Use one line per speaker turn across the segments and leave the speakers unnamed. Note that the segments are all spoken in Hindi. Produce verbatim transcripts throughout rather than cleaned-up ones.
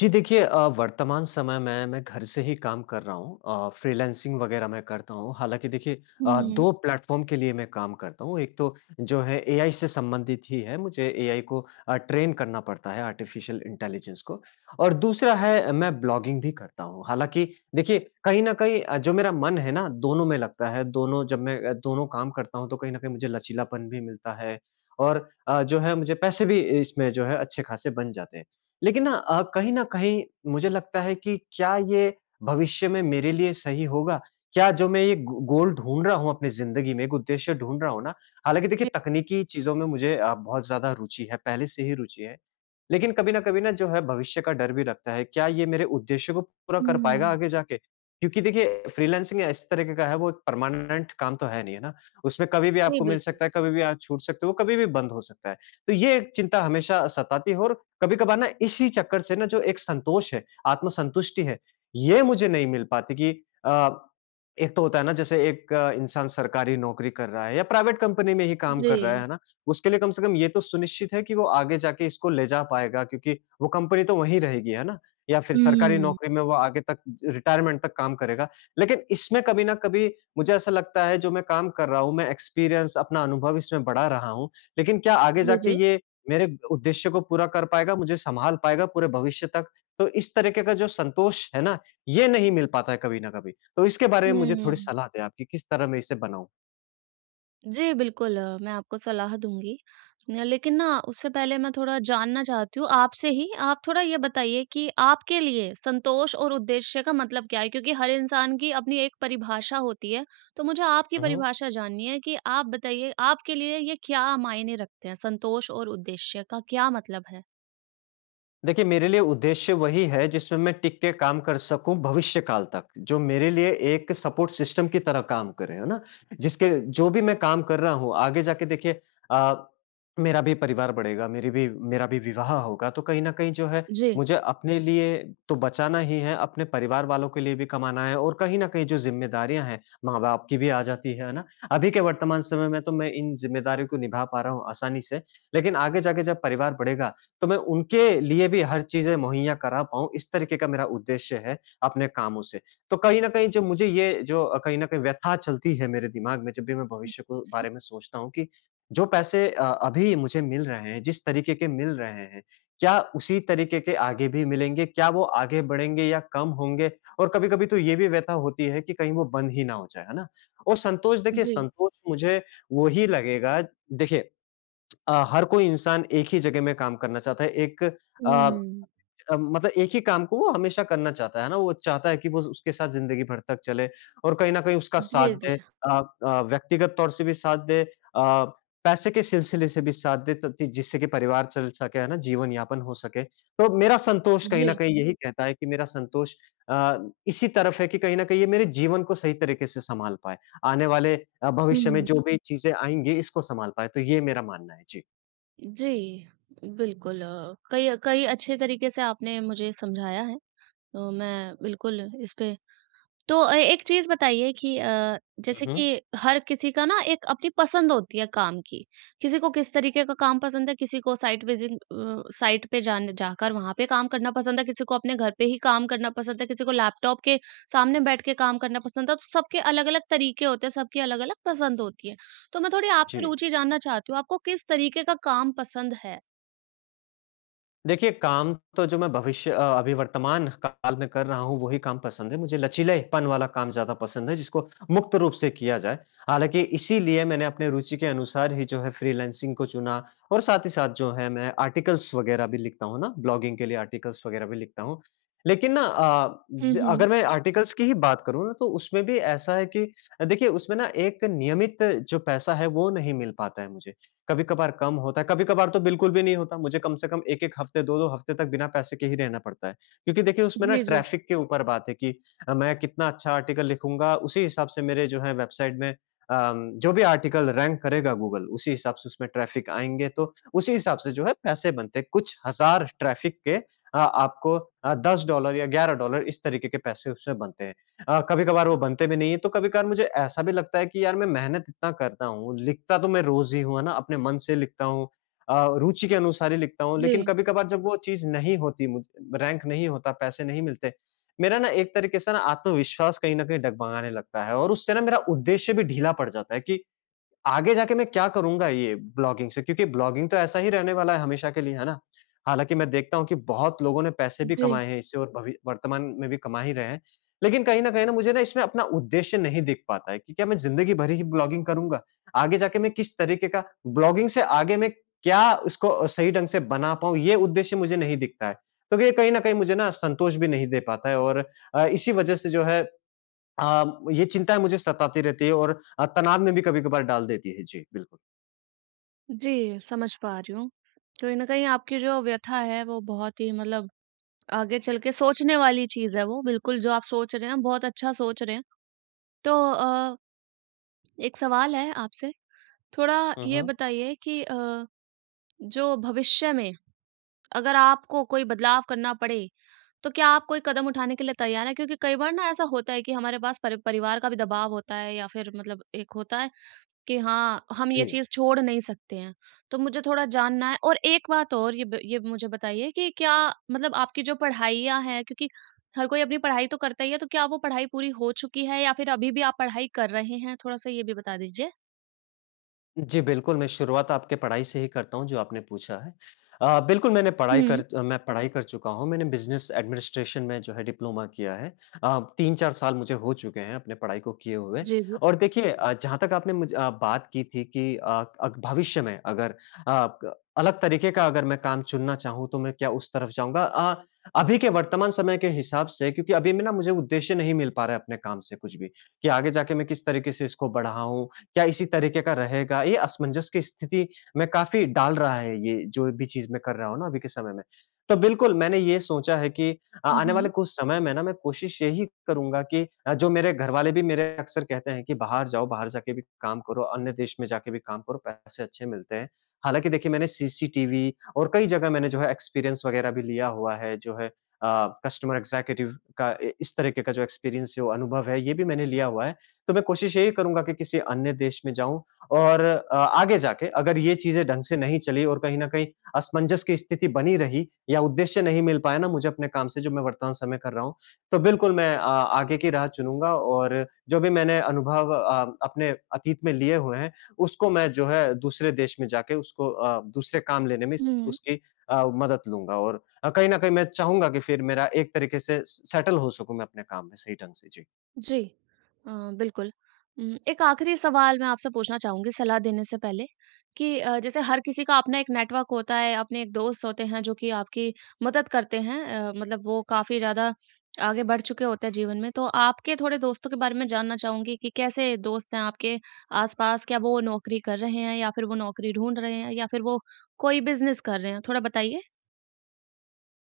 जी देखिए, अ, वर्तमान समय में मैं घर से ही काम कर रहा हूँ, अ, फ्रीलांसिंग वगैरह मैं करता हूँ। हालाँकि देखिए, अ,
हुँ।
दो प्लेटफ़ॉर्म के लिए मैं काम करता हूँ। एक तो जो है एआई से संबंधित ही है, मुझे एआई को अ, ट्रेन करना पड़ता है आर्टिफ़िशियल इंटेलिजेंस को। और दूसरा है, अ, मैं ब्लॉगिंग भी करता हूँ। हालाँकि देखिए कहीं न कहीं, अ, जो मेरा मन है ना दोनों में लगता है, दोनों जब मैं अ, दोनों काम करता हूँ तो कहीं न कहीं मुझे लचीलापन भी मिलता है और अ, जो है मुझे पैसे भी इसमें जो है अच्छे-खासे बन जाते हैं। लेकिन ना, अ, कहीं न कहीं मुझे लगता है कि क्या ये भविष्य में मेरे लिए सही होगा? क्या जो मैं ये गो गोल ढूँढ रहा हूँ अपनी ज़िंदगी में, एक उद्देश्य ढूँढ रहा हूँ ना। हालाँकि देखिए
जी।
तकनीकी चीज़ों में मुझे अ, बहुत ज़्यादा रुचि है, पहले से ही रुचि है। लेकिन कभी न कभी ना जो है भविष्य का डर भी लगता है, क्या ये मेरे उद्देश्य को पूरा कर पाएगा
हुँ।
आगे जाके? क्योंकि देखिए फ्रीलांसिंग इस तरीके का है, वो एक परमानेंट काम तो है नहीं, है ना? उसमें कभी भी
जी,
आपको मिल
बिल्कुल।
सकता है, कभी भी आप छूट सकते हो, कभी भी बंद हो सकता है। तो ये एक चिंता हमेशा सताती है। और कभी-कभार ना इसी चक्कर से ना जो एक संतोष है, आत्मसंतुष्टि है, ये मुझे नहीं मिल पाती कि अ, एक तो होता है ना जैसे एक अ, इंसान सरकारी नौकरी कर रहा है या प्राइवेट कंपनी में ही काम कर रहा है,
जी।
है ना? उसके लिए कम से कम ये तो सुनिश्चित है कि वो आगे जाके इसको ले जा पाएगा, क्योंकि वो कंपनी तो वहीं रहेगी, है ना? या फिर सरकारी
हुँ।
नौकरी में वो आगे तक रिटायरमेंट तक काम करेगा। लेकिन इसमें कभी ना कभी मुझे ऐसा लगता है जो मैं काम कर रहा हूँ, मैं एक्सपीरियंस अपना अनुभव इसमें बढ़ा रहा हूँ, लेकिन क्या आगे
जी,
जाके
जी।
ये मेरे उद्देश्य को पूरा कर पाएगा, मुझे सँभाल पाएगा पूरे भविष्य तक। तो इस तरीके का जो संतोष है ना, ये नहीं मिल पाता है कभी न कभी। तो इसके बारे में मुझे
हुँ।
थोड़ी सलाह दें आप कि किस तरह मैं इसे बनाऊँ?
जी, बिल्कुल मैं आपको सलाह दूँगी। न लेकिन ना उससे पहले मैं थोड़ा जानना चाहती हूँ आपसे ही, आप थोड़ा ये बताइए कि आपके लिए संतोष और उद्देश्य का मतलब क्या है? क्योंकि हर इंसान की अपनी एक परिभाषा होती है, तो मुझे आपकी
हुँ, हुँ।
परिभाषा जाननी है कि आप बताइए आपके लिए ये क्या मायने रखते हैं? संतोष और उद्देश्य का क्या मतलब है?
देखिए, मेरे लिए उद्देश्य वही है जिसमें मैं टिक के काम कर सकूँ भविष्य काल तक, जो मेरे लिए एक सपोर्ट सिस्टम की तरह काम करे, है ना? जिसके जो भी मैं काम कर रहा हूँ, आगे जाके देखिए, अ, मेरा भी परिवार बढ़ेगा, मेरी भी मेरा भी विवाह होगा, तो कहीं न कहीं जो है
जी।
मुझे अपने लिए तो बचाना ही है, अपने परिवार वालों के लिए भी कमाना है और कहीं न कहीं जो ज़िम्मेदारियाँ हैं, माँ-बाप की भी आ जाती है, है ना? अभी के वर्तमान समय में तो मैं इन ज़िम्मेदारियों को निभा पा रहा हूँ आसानी से, लेकिन आगे जाके जब परिवार बढ़ेगा, तो मैं उनके लिए भी हर चीज़ें मुहैया करा पाऊँ, इस तरीके का मेरा उद्देश्य है अपने कामों से। तो कहीं न कहीं जो मुझे ये जो, अ, कहीं न कहीं व्यथा चलती है मेरे दिमाग में जब भी मैं भविष्य को बारे में सोचता हूँ कि जो पैसे, अ, अभी मुझे मिल रहे हैं, जिस तरीके के मिल रहे हैं, क्या उसी तरीके के आगे भी मिलेंगे? क्या वो आगे बढ़ेंगे या कम होंगे? और कभी-कभी तो ये भी व्यथा होती है कि कहीं वो बंद ही ना हो जाए, है ना? और संतोष, देखिए
जी।
संतोष मुझे वो ही लगेगा। देखिए अ, हर कोई इंसान एक ही जगह में काम करना चाहता है। एक अ
हुँ।
अ, मतलब एक ही काम को वो हमेशा करना चाहता है ना, वो चाहता है कि वो उसके साथ ज़िंदगी भर तक चले और कहीं न कहीं उसका
जी,
साथ
जी।
दे, अ अ, व्यक्तिगत तौर से भी साथ दे, अ, पैसे के सिलसिले से भी साथ दे त जिससे कि परिवार चल सके, है ना, जीवन-यापन हो सके। तो मेरा संतोष कहीं न
जी।
कहीं यही कहता है कि मेरा संतोष अ, इसी तरफ है कि कहीं न कहीं ये मेरे जीवन को सही तरीके से सँभाल पाए। आने वाले अ, भविष्य में
हुँ।
जो भी चीज़ें आएँगी इसको सँभाल पाए, तो ये मेरा मानना है। जी।
जी, बिल्कुल, अ, कई कई अच्छे तरीके से आपने मुझे समझाया है। तो मैं बिल्कुल इस पे तो अ, एक चीज़ बताइए कि अ,
हुँ,
जैसे कि
हुँ।
हर किसी का ना एक अपनी पसंद होती है काम की। किसी को किस तरीके का काम पसंद है, किसी को साइट विज़िट अ, साइट पे जाने जाकर वहाँ पे काम करना पसंद है, किसी को अपने घर पे ही काम करना पसंद है, किसी को लैपटॉप के सामने बैठ के काम करना पसंद है। तो सबके अलग-अलग तरीके होते हैं, सबकी अलग-अलग पसंद होती है। तो मैं थोड़ी आपकी
जी।
रुचि जानना चाहती हूँ, आपको किस तरीके का काम पसंद है?
देखिए काम तो जो मैं भविष्य अ, अभी वर्तमान काल में कर रहा हूँ वही काम पसंद है। मुझे लचीलेपन वाला काम ज़्यादा पसंद है जिसको मुक्त रूप से किया जाए। हालाँकि इसीलिए मैंने अपने रुचि के अनुसार ही जो है फ्रीलांसिंग को चुना और साथ ही साथ जो है मैं आर्टिकल्स वग़ैरह भी लिखता हूँ ना, ब्लॉगिंग के लिए आर्टिकल्स वग़ैरह भी लिखता हूँ। लेकिन ना, अ,
हुँ,
द
हुँ।
अगर मैं आर्टिकल्स की ही बात करूँ ना तो उसमें भी ऐसा है कि देखिए उसमें ना एक नियमित जो पैसा है वो नहीं मिल पाता है मुझे। कभी-कभार कम होता है, कभी-कभार तो बिल्कुल भी नहीं होता। मुझे कम से कम एक-एक हफ्ते, दो-दो हफ्ते तक बिना पैसे के ही रहना पड़ता है। क्योंकि देखिए उसमें ना
जी, जी।
ट्रैफ़िक के ऊपर बात है कि अ, मैं कितना अच्छा आर्टिकल लिखूँगा, उसी हिसाब से मेरे जो है वेबसाइट में अम, जो भी आर्टिकल रैंक करेगा गूगल, उसी हिसाब से उसमें ट्रैफ़िक आएँगे, तो उसी हिसाब से जो है पैसे बनते हैं। कुछ हज़ार ट्रैफ़िक के अ, आपको अ, दस डॉलर या ग्यारह डॉलर इस तरीके के पैसे उसमें बनते हैं। अ, कभी-कभार वो बनते भी नहीं हैं, तो कभी-कभार मुझे ऐसा भी लगता है कि यार मैं मेहनत इतना करता हूँ, लिखता तो मैं रोज़ ही हूँ, है ना? अपने मन से लिखता हूँ, अ, रुचि के अनुसार ही लिखता हूँ, लेकिन
जी,
कभी-कभार जब वो चीज़ नहीं होती मुझ रैंक नहीं होता, पैसे नहीं मिलते, मेरा ना एक तरीके से ना आत्मविश्वास कहीं न कहीं डगमगाने लगता है और उससे ना मेरा उद्देश्य भी ढीला पड़ जाता है कि आगे जाके मैं क्या करूँगा ये ब्लॉगिंग से? क्योंकि ब्लॉगिंग तो ऐसा ही रहने वाला है हमेशा के लिए, है ना? हालाँकि मैं देखता हूँ कि बहुत लोगों ने पैसे भी
जी।
कमाए हैं इससे और भवि वर्तमान में भी कमा ही रहे हैं। लेकिन कहीं न कहीं ना मुझे ना इसमें अपना उद्देश्य नहीं दिख पाता है कि क्या मैं ज़िंदगी भर ही ब्लॉगिंग करूँगा? आगे जाके मैं किस तरीके का ब्लॉगिंग से आगे मैं क्या उसको अ, सही ढंग से बना पाऊँ ये उद्देश्य मुझे नहीं दिखता है। क्योंकि ये कहीं न कहीं मुझे ना संतोष भी नहीं दे पाता है और अ, इसी वज़ह से जो है अ, ये चिंताएँ मुझे सताती रहती है और अ, तनाव में भी कभी-कभार डाल देती है। जी, बिल्कुल।
जी, समझ पा रही हूँ। कहीं न कहीं आपकी जो व्यथा है वो बहुत ही मतलब आगे चल के सोचने वाली चीज़ है वो, बिल्कुल जो आप सोच रहे हैं बहुत अच्छा सोच रहे हैं। तो अ, एक सवाल है आपसे, थोड़ा
हुँ,
ये
हुँ।
बताइए कि अ, जो भविष्य में अगर आपको कोई बदलाव करना पड़े, तो क्या आप कोई कदम उठाने के लिए तैयार हैं? क्योंकि कई बार ना ऐसा होता है कि हमारे पास परि परिवार का भी दबाव होता है या फिर मतलब एक होता है कि हाँ, हम ये
जी।
चीज़ छोड़ नहीं सकते हैं। तो मुझे थोड़ा जानना है और एक बात और ये ब ये मुझे बताइए कि क्या मतलब आपकी जो पढ़ाइयाँ हैं क्योंकि हर कोई अपनी पढ़ाई तो करता ही है, तो क्या वो पढ़ाई पूरी हो चुकी है या फिर अभी भी आप पढ़ाई कर रहे हैं? थोड़ा-सा ये भी बता दीजिए?
जी, बिल्कुल, मैं शुरुआत आपके पढ़ाई से ही करता हूँ जो आपने पूछा है। अ, बिल्कुल मैंने पढ़ाई कर
हुँ।
अ, मैं पढ़ाई कर चुका हूँ, मैंने बिज़नेस एडमिनिस्ट्रेशन में जो है डिप्लोमा किया है। अ, तीन-चार साल मुझे हो चुके हैं अपने पढ़ाई को किए हुए।
जी, जी।
और देखिए, अ, जहाँ तक आपने मुझ अ, बात की थी कि अ, अग भविष्य में अगर, अ, क अलग तरीके का अगर मैं काम चुनना चाहूँ तो मैं क्या उस तरफ जाऊँगा? अ, अभी के वर्तमान समय के हिसाब से क्योंकि अभी में ना मुझे उद्देश्य नहीं मिल पा रहा है अपने काम से कुछ भी, कि आगे जाके मैं किस तरीके से इसको बढ़ाऊँ, क्या इसी तरीके का रहेगा? ये असमंजस की स्थिति में काफ़ी डाल रहा है ये, जो भी चीज़ मैं कर रहा हूँ ना अभी के समय में। तो बिल्कुल मैंने ये सोचा है कि अ,
हुँ,
आने वाले
हुँ।
कुछ समय में ना मैं कोशिश यही करूँगा कि अ, जो मेरे घरवाले भी मेरे अक्सर कहते हैं कि बाहर जाओ, बाहर जाके भी काम करो, अन्य देश में जाके भी काम करो, पैसे अच्छे मिलते हैं। हालाँकि देखिए मैंने सीसीटीवी और कई जगह मैंने जो है एक्सपीरियंस वग़ैरह भी लिया हुआ है, जो है अ, कस्टमर एग्ज़ेक्युटिव का इ इस तरीके का जो एक्सपीरियंस जो अनुभव है, ये भी मैंने लिया हुआ है। तो मैं कोशिश यही करूँगा कि किसी अन्य देश में जाऊँ और अ, आगे जाके अगर ये चीज़ें ढंग से नहीं चली और कहीं न कहीं असमंजस की स्थिति बनी रही या उद्देश्य नहीं मिल पाया ना मुझे अपने काम से जो मैं वर्तमान समय कर रहा हूँ, तो बिल्कुल मैं, अ, आगे की राह चुनूँगा और जो भी मैंने अनुभव, अ, अपने अतीत में लिए हुए हैं, उसको मैं जो है दूसरे देश में जाके उसको, अ, दूसरे काम लेने में स
हुँ।
उसकी अ, मदद लूँगा और अ, कहीं न कहीं मैं चाहूँगा कि फिर मेरा एक तरीके से स सेटल हो सकूँ मैं अपने काम में सही ढंग से। जी।
जी, अ, बिल्कुल। उम, एक आखिरी सवाल मैं आपसे पूछना चाहूँगी सलाह देने से पहले कि अ, जैसे हर किसी का अपना एक नेटवर्क होता है, अपने एक दोस्त होते हैं जो कि आपकी मदद करते हैं अ, मतलब वो काफ़ी ज़्यादा आगे बढ़ चुके होते हैं जीवन में। तो आपके थोड़े दोस्तों के बारे में जानना चाहूँगी कि कैसे दोस्त हैं आपके आस-पास? क्या वो नौकरी कर रहे हैं या फिर वो नौकरी ढूँढ रहे हैं या फिर वो कोई बिज़नेस कर रहे हैं? थोड़ा बताइए।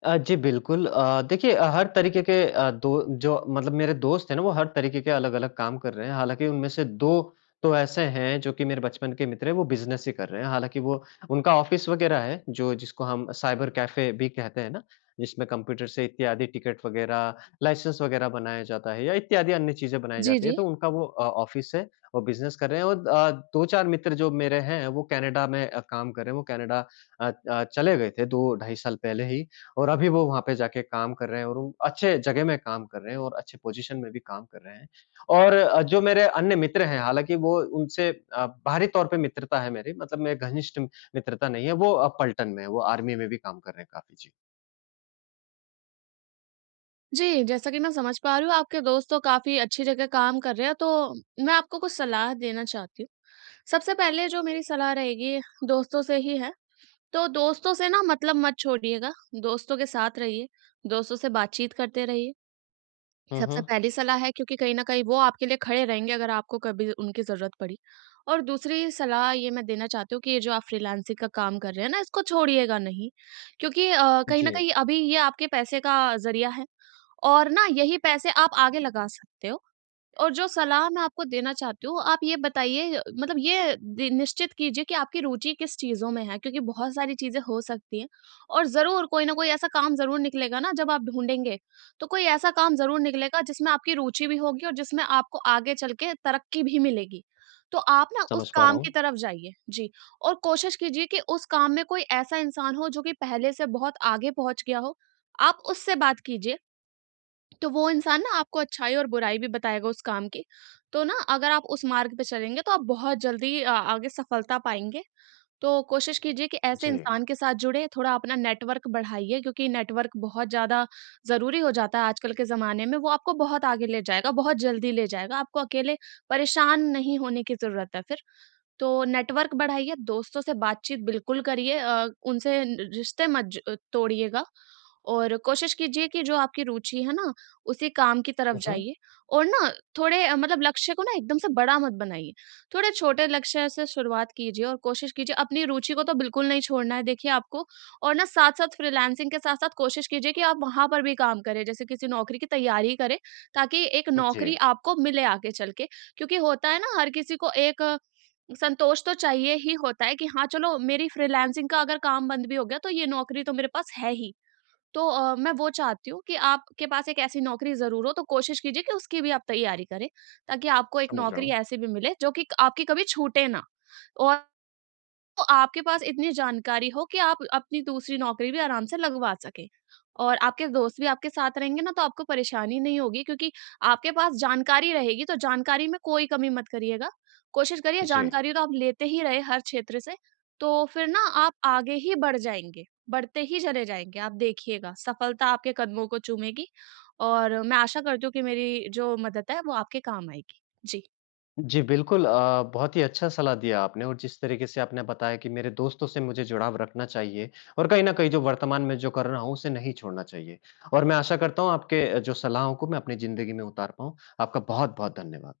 अ, जी बिल्कुल। अ, देखिए अ, हर तरीके के अ, दो जो मतलब मेरे दोस्त हैं ना वो हर तरीके के अलग-अलग काम कर रहे हैं। हालाँकि उनमें से दो तो ऐसे हैं जो कि मेरे बचपन के मित्र हैं, वो बिज़नेस ही कर रहे हैं। हालाँकि वो उनका ऑफ़िस वग़ैरह है जो जिसको हम साइबर कैफ़े भी कहते हैं ना, जिसमें कंप्यूटर से इत्यादि टिकट वग़ैरह, लाइसेंस वग़ैरह बनाया जाता है या इत्यादि अन्य चीज़ें बनाई
जी,
जाती है।
जी।
तो उनका वो, अ, ऑफ़िस है और बिज़नेस कर रहे हैं। और अ, दो-चार मित्र जो मेरे हैं वो कनाडा में अ, काम कर रहे हैं। वो कनाडा अ अ, चले गए थे दो ढाई साल पहले ही और अभी वो वहाँ पे जाके काम कर रहे हैं और वो अच्छे जगह में काम कर रहे हैं और अच्छे पोज़ीशन में भी काम कर रहे हैं। और अ, जो मेरे अन्य मित्र हैं, हालाँकि वो उनसे अ, बाहरी तौर पे मित्रता है मेरी, मतलब मैं घनिष्ठ मित्रता नहीं है, वो अ, पलटन में है, वो आर्मी में भी काम कर रहे हैं काफ़ी। जी।
जी, जैसा कि मैं समझ पा रही हूँ आपके दोस्त तो काफ़ी अच्छी जगह काम कर रहे हैं, तो मैं आपको कुछ सलाह देना चाहती हूँ। सबसे पहले जो मेरी सलाह रहेगी दोस्तों से ही है, तो दोस्तों से ना मतलब मत छोड़िएगा, दोस्तों के साथ रहिए, दोस्तों से बातचीत करते रहिए।
हुँ,
सबसे
हुँ।
पहली सलाह है क्योंकि कहीं न कहीं वो आपके लिए खड़े रहेंगे अगर आपको कभी उनकी ज़रूरत पड़ी। और दूसरी सलाह ये मैं देना चाहती हूँ कि ये जो आप फ्रीलांसिंग का काम कर रहे हैं ना इसको छोड़िएगा नहीं, क्योंकि अ, कहीं न
जी,
कहीं अभी ये आपके पैसे का ज़रिया है। और ना यही पैसे आप आगे लगा सकते हो। और जो सलाह मैं आपको देना चाहती हूँ, आप ये बताइए अ, मतलब ये दि निश्चित कीजिए कि आपकी रुचि किस चीज़ों में है क्योंकि बहुत सारी चीज़ें हो सकती हैं और ज़रूर कोई न कोई ऐसा काम ज़रूर निकलेगा ना जब आप ढूँढेंगे, तो कोई ऐसा काम ज़रूर निकलेगा जिसमें आपकी रुचि भी होगी और जिसमें आपको आगे चल के तरक्की भी मिलेगी। तो आप ना उस
समझ पा
काम
रहा
की
हूँ।
तरफ जाइए। जी, और कोशिश कीजिए कि उस काम में कोई ऐसा इंसान हो जो कि पहले से बहुत आगे पहुँच गया हो, आप उससे बात कीजिए। तो वो इंसान ना आपको अच्छाई और बुराई भी बताएगा उस काम की। तो ना अगर आप उस मार्ग पे चलेंगे तो आप बहुत जल्दी अ, आगे सफलता पाएँगे। तो कोशिश कीजिए कि ऐसे
जी।
इंसान के साथ जुड़े, थोड़ा अपना नेटवर्क बढ़ाइए क्योंकि नेटवर्क बहुत ज़्यादा ज़रूरी हो जाता है आजकल के ज़माने में। वो आपको बहुत आगे ले जाएगा, बहुत जल्दी ले जाएगा। आपको अकेले परेशान नहीं होने की ज़रूरत है फिर। तो नेटवर्क बढ़ाइए, दोस्तों से बातचीत बिल्कुल करिए, अ, उनसे न रिश्ते मत ज तोड़िएगा और कोशिश कीजिए कि जो आपकी रुचि है ना, उसी काम की तरफ
हुँ, हुँ।
जाइए और ना थोड़े अ, मतलब लक्ष्य को ना एकदम से बड़ा मत बनाइए। थोड़े छोटे लक्ष्य से शुरुआत कीजिए और कोशिश कीजिए अपनी रुचि को तो बिल्कुल नहीं छोड़ना है देखिए आपको और ना साथ-साथ फ्रीलांसिंग के साथ-साथ कोशिश कीजिए कि आप वहाँ पर भी काम करें, जैसे किसी नौकरी की तैयारी करें, ताकि एक नौकरी
जी,
आपको मिले आगे चल के क्योंकि होता है ना हर किसी को एक संतोष तो चाहिए ही होता है कि हाँ चलो मेरी फ्रीलांसिंग का अगर काम बंद भी हो गया तो ये नौकरी तो मेरे पास है ही। तो अ, मैं वो चाहती हूँ कि आपके पास एक ऐसी नौकरी ज़रूर हो तो कोशिश कीजिए कि उसकी भी आप तैयारी करें, ताकि आपको एक
समझ रहा
नौकरी
हूँ।
ऐसी भी मिले जो कि आपकी कभी छूटे ना और तो आपके पास इतनी जानकारी हो कि आप अपनी दूसरी नौकरी भी आराम से लगवा सकें। और आपके दोस्त भी आपके साथ रहेंगे ना तो आपको परेशानी नहीं होगी क्योंकि आपके पास जानकारी रहेगी तो जानकारी में कोई कमी मत करिएगा। कोशिश करिए
जी।
जानकारी तो आप लेते ही रहे हर क्षेत्र से, तो फिर ना आप आगे ही बढ़ जाएँगे, बढ़ते ही चले जाएँगे, आप देखिएगा। सफलता आपके कदमों को चूमेगी और मैं आशा करती हूँ कि मेरी जो मदद है वो आपके काम आएगी। जी।
जी, बिल्कुल, अ, बहुत ही अच्छा सलाह दिया आपने और जिस तरीके से आपने बताया कि मेरे दोस्तों से मुझे जुड़ाव रखना चाहिए और कहीं न कहीं जो वर्तमान में जो कर रहा हूँ, उसे नहीं छोड़ना चाहिए और मैं आशा करता हूँ आपके, अ, जो सलाहों को मैं अपनी ज़िंदगी में उतार पाऊँ। आपका बहुत-बहुत धन्यवाद।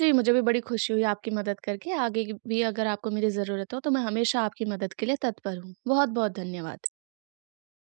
जी, मुझे भी बड़ी खुशी हुई आपकी मदद करके। आगे की भी अगर आपको मेरी ज़रूरत हो, तो मैं हमेशा आपकी मदद के लिए तत्पर हूँ। बहुत-बहुत धन्यवाद।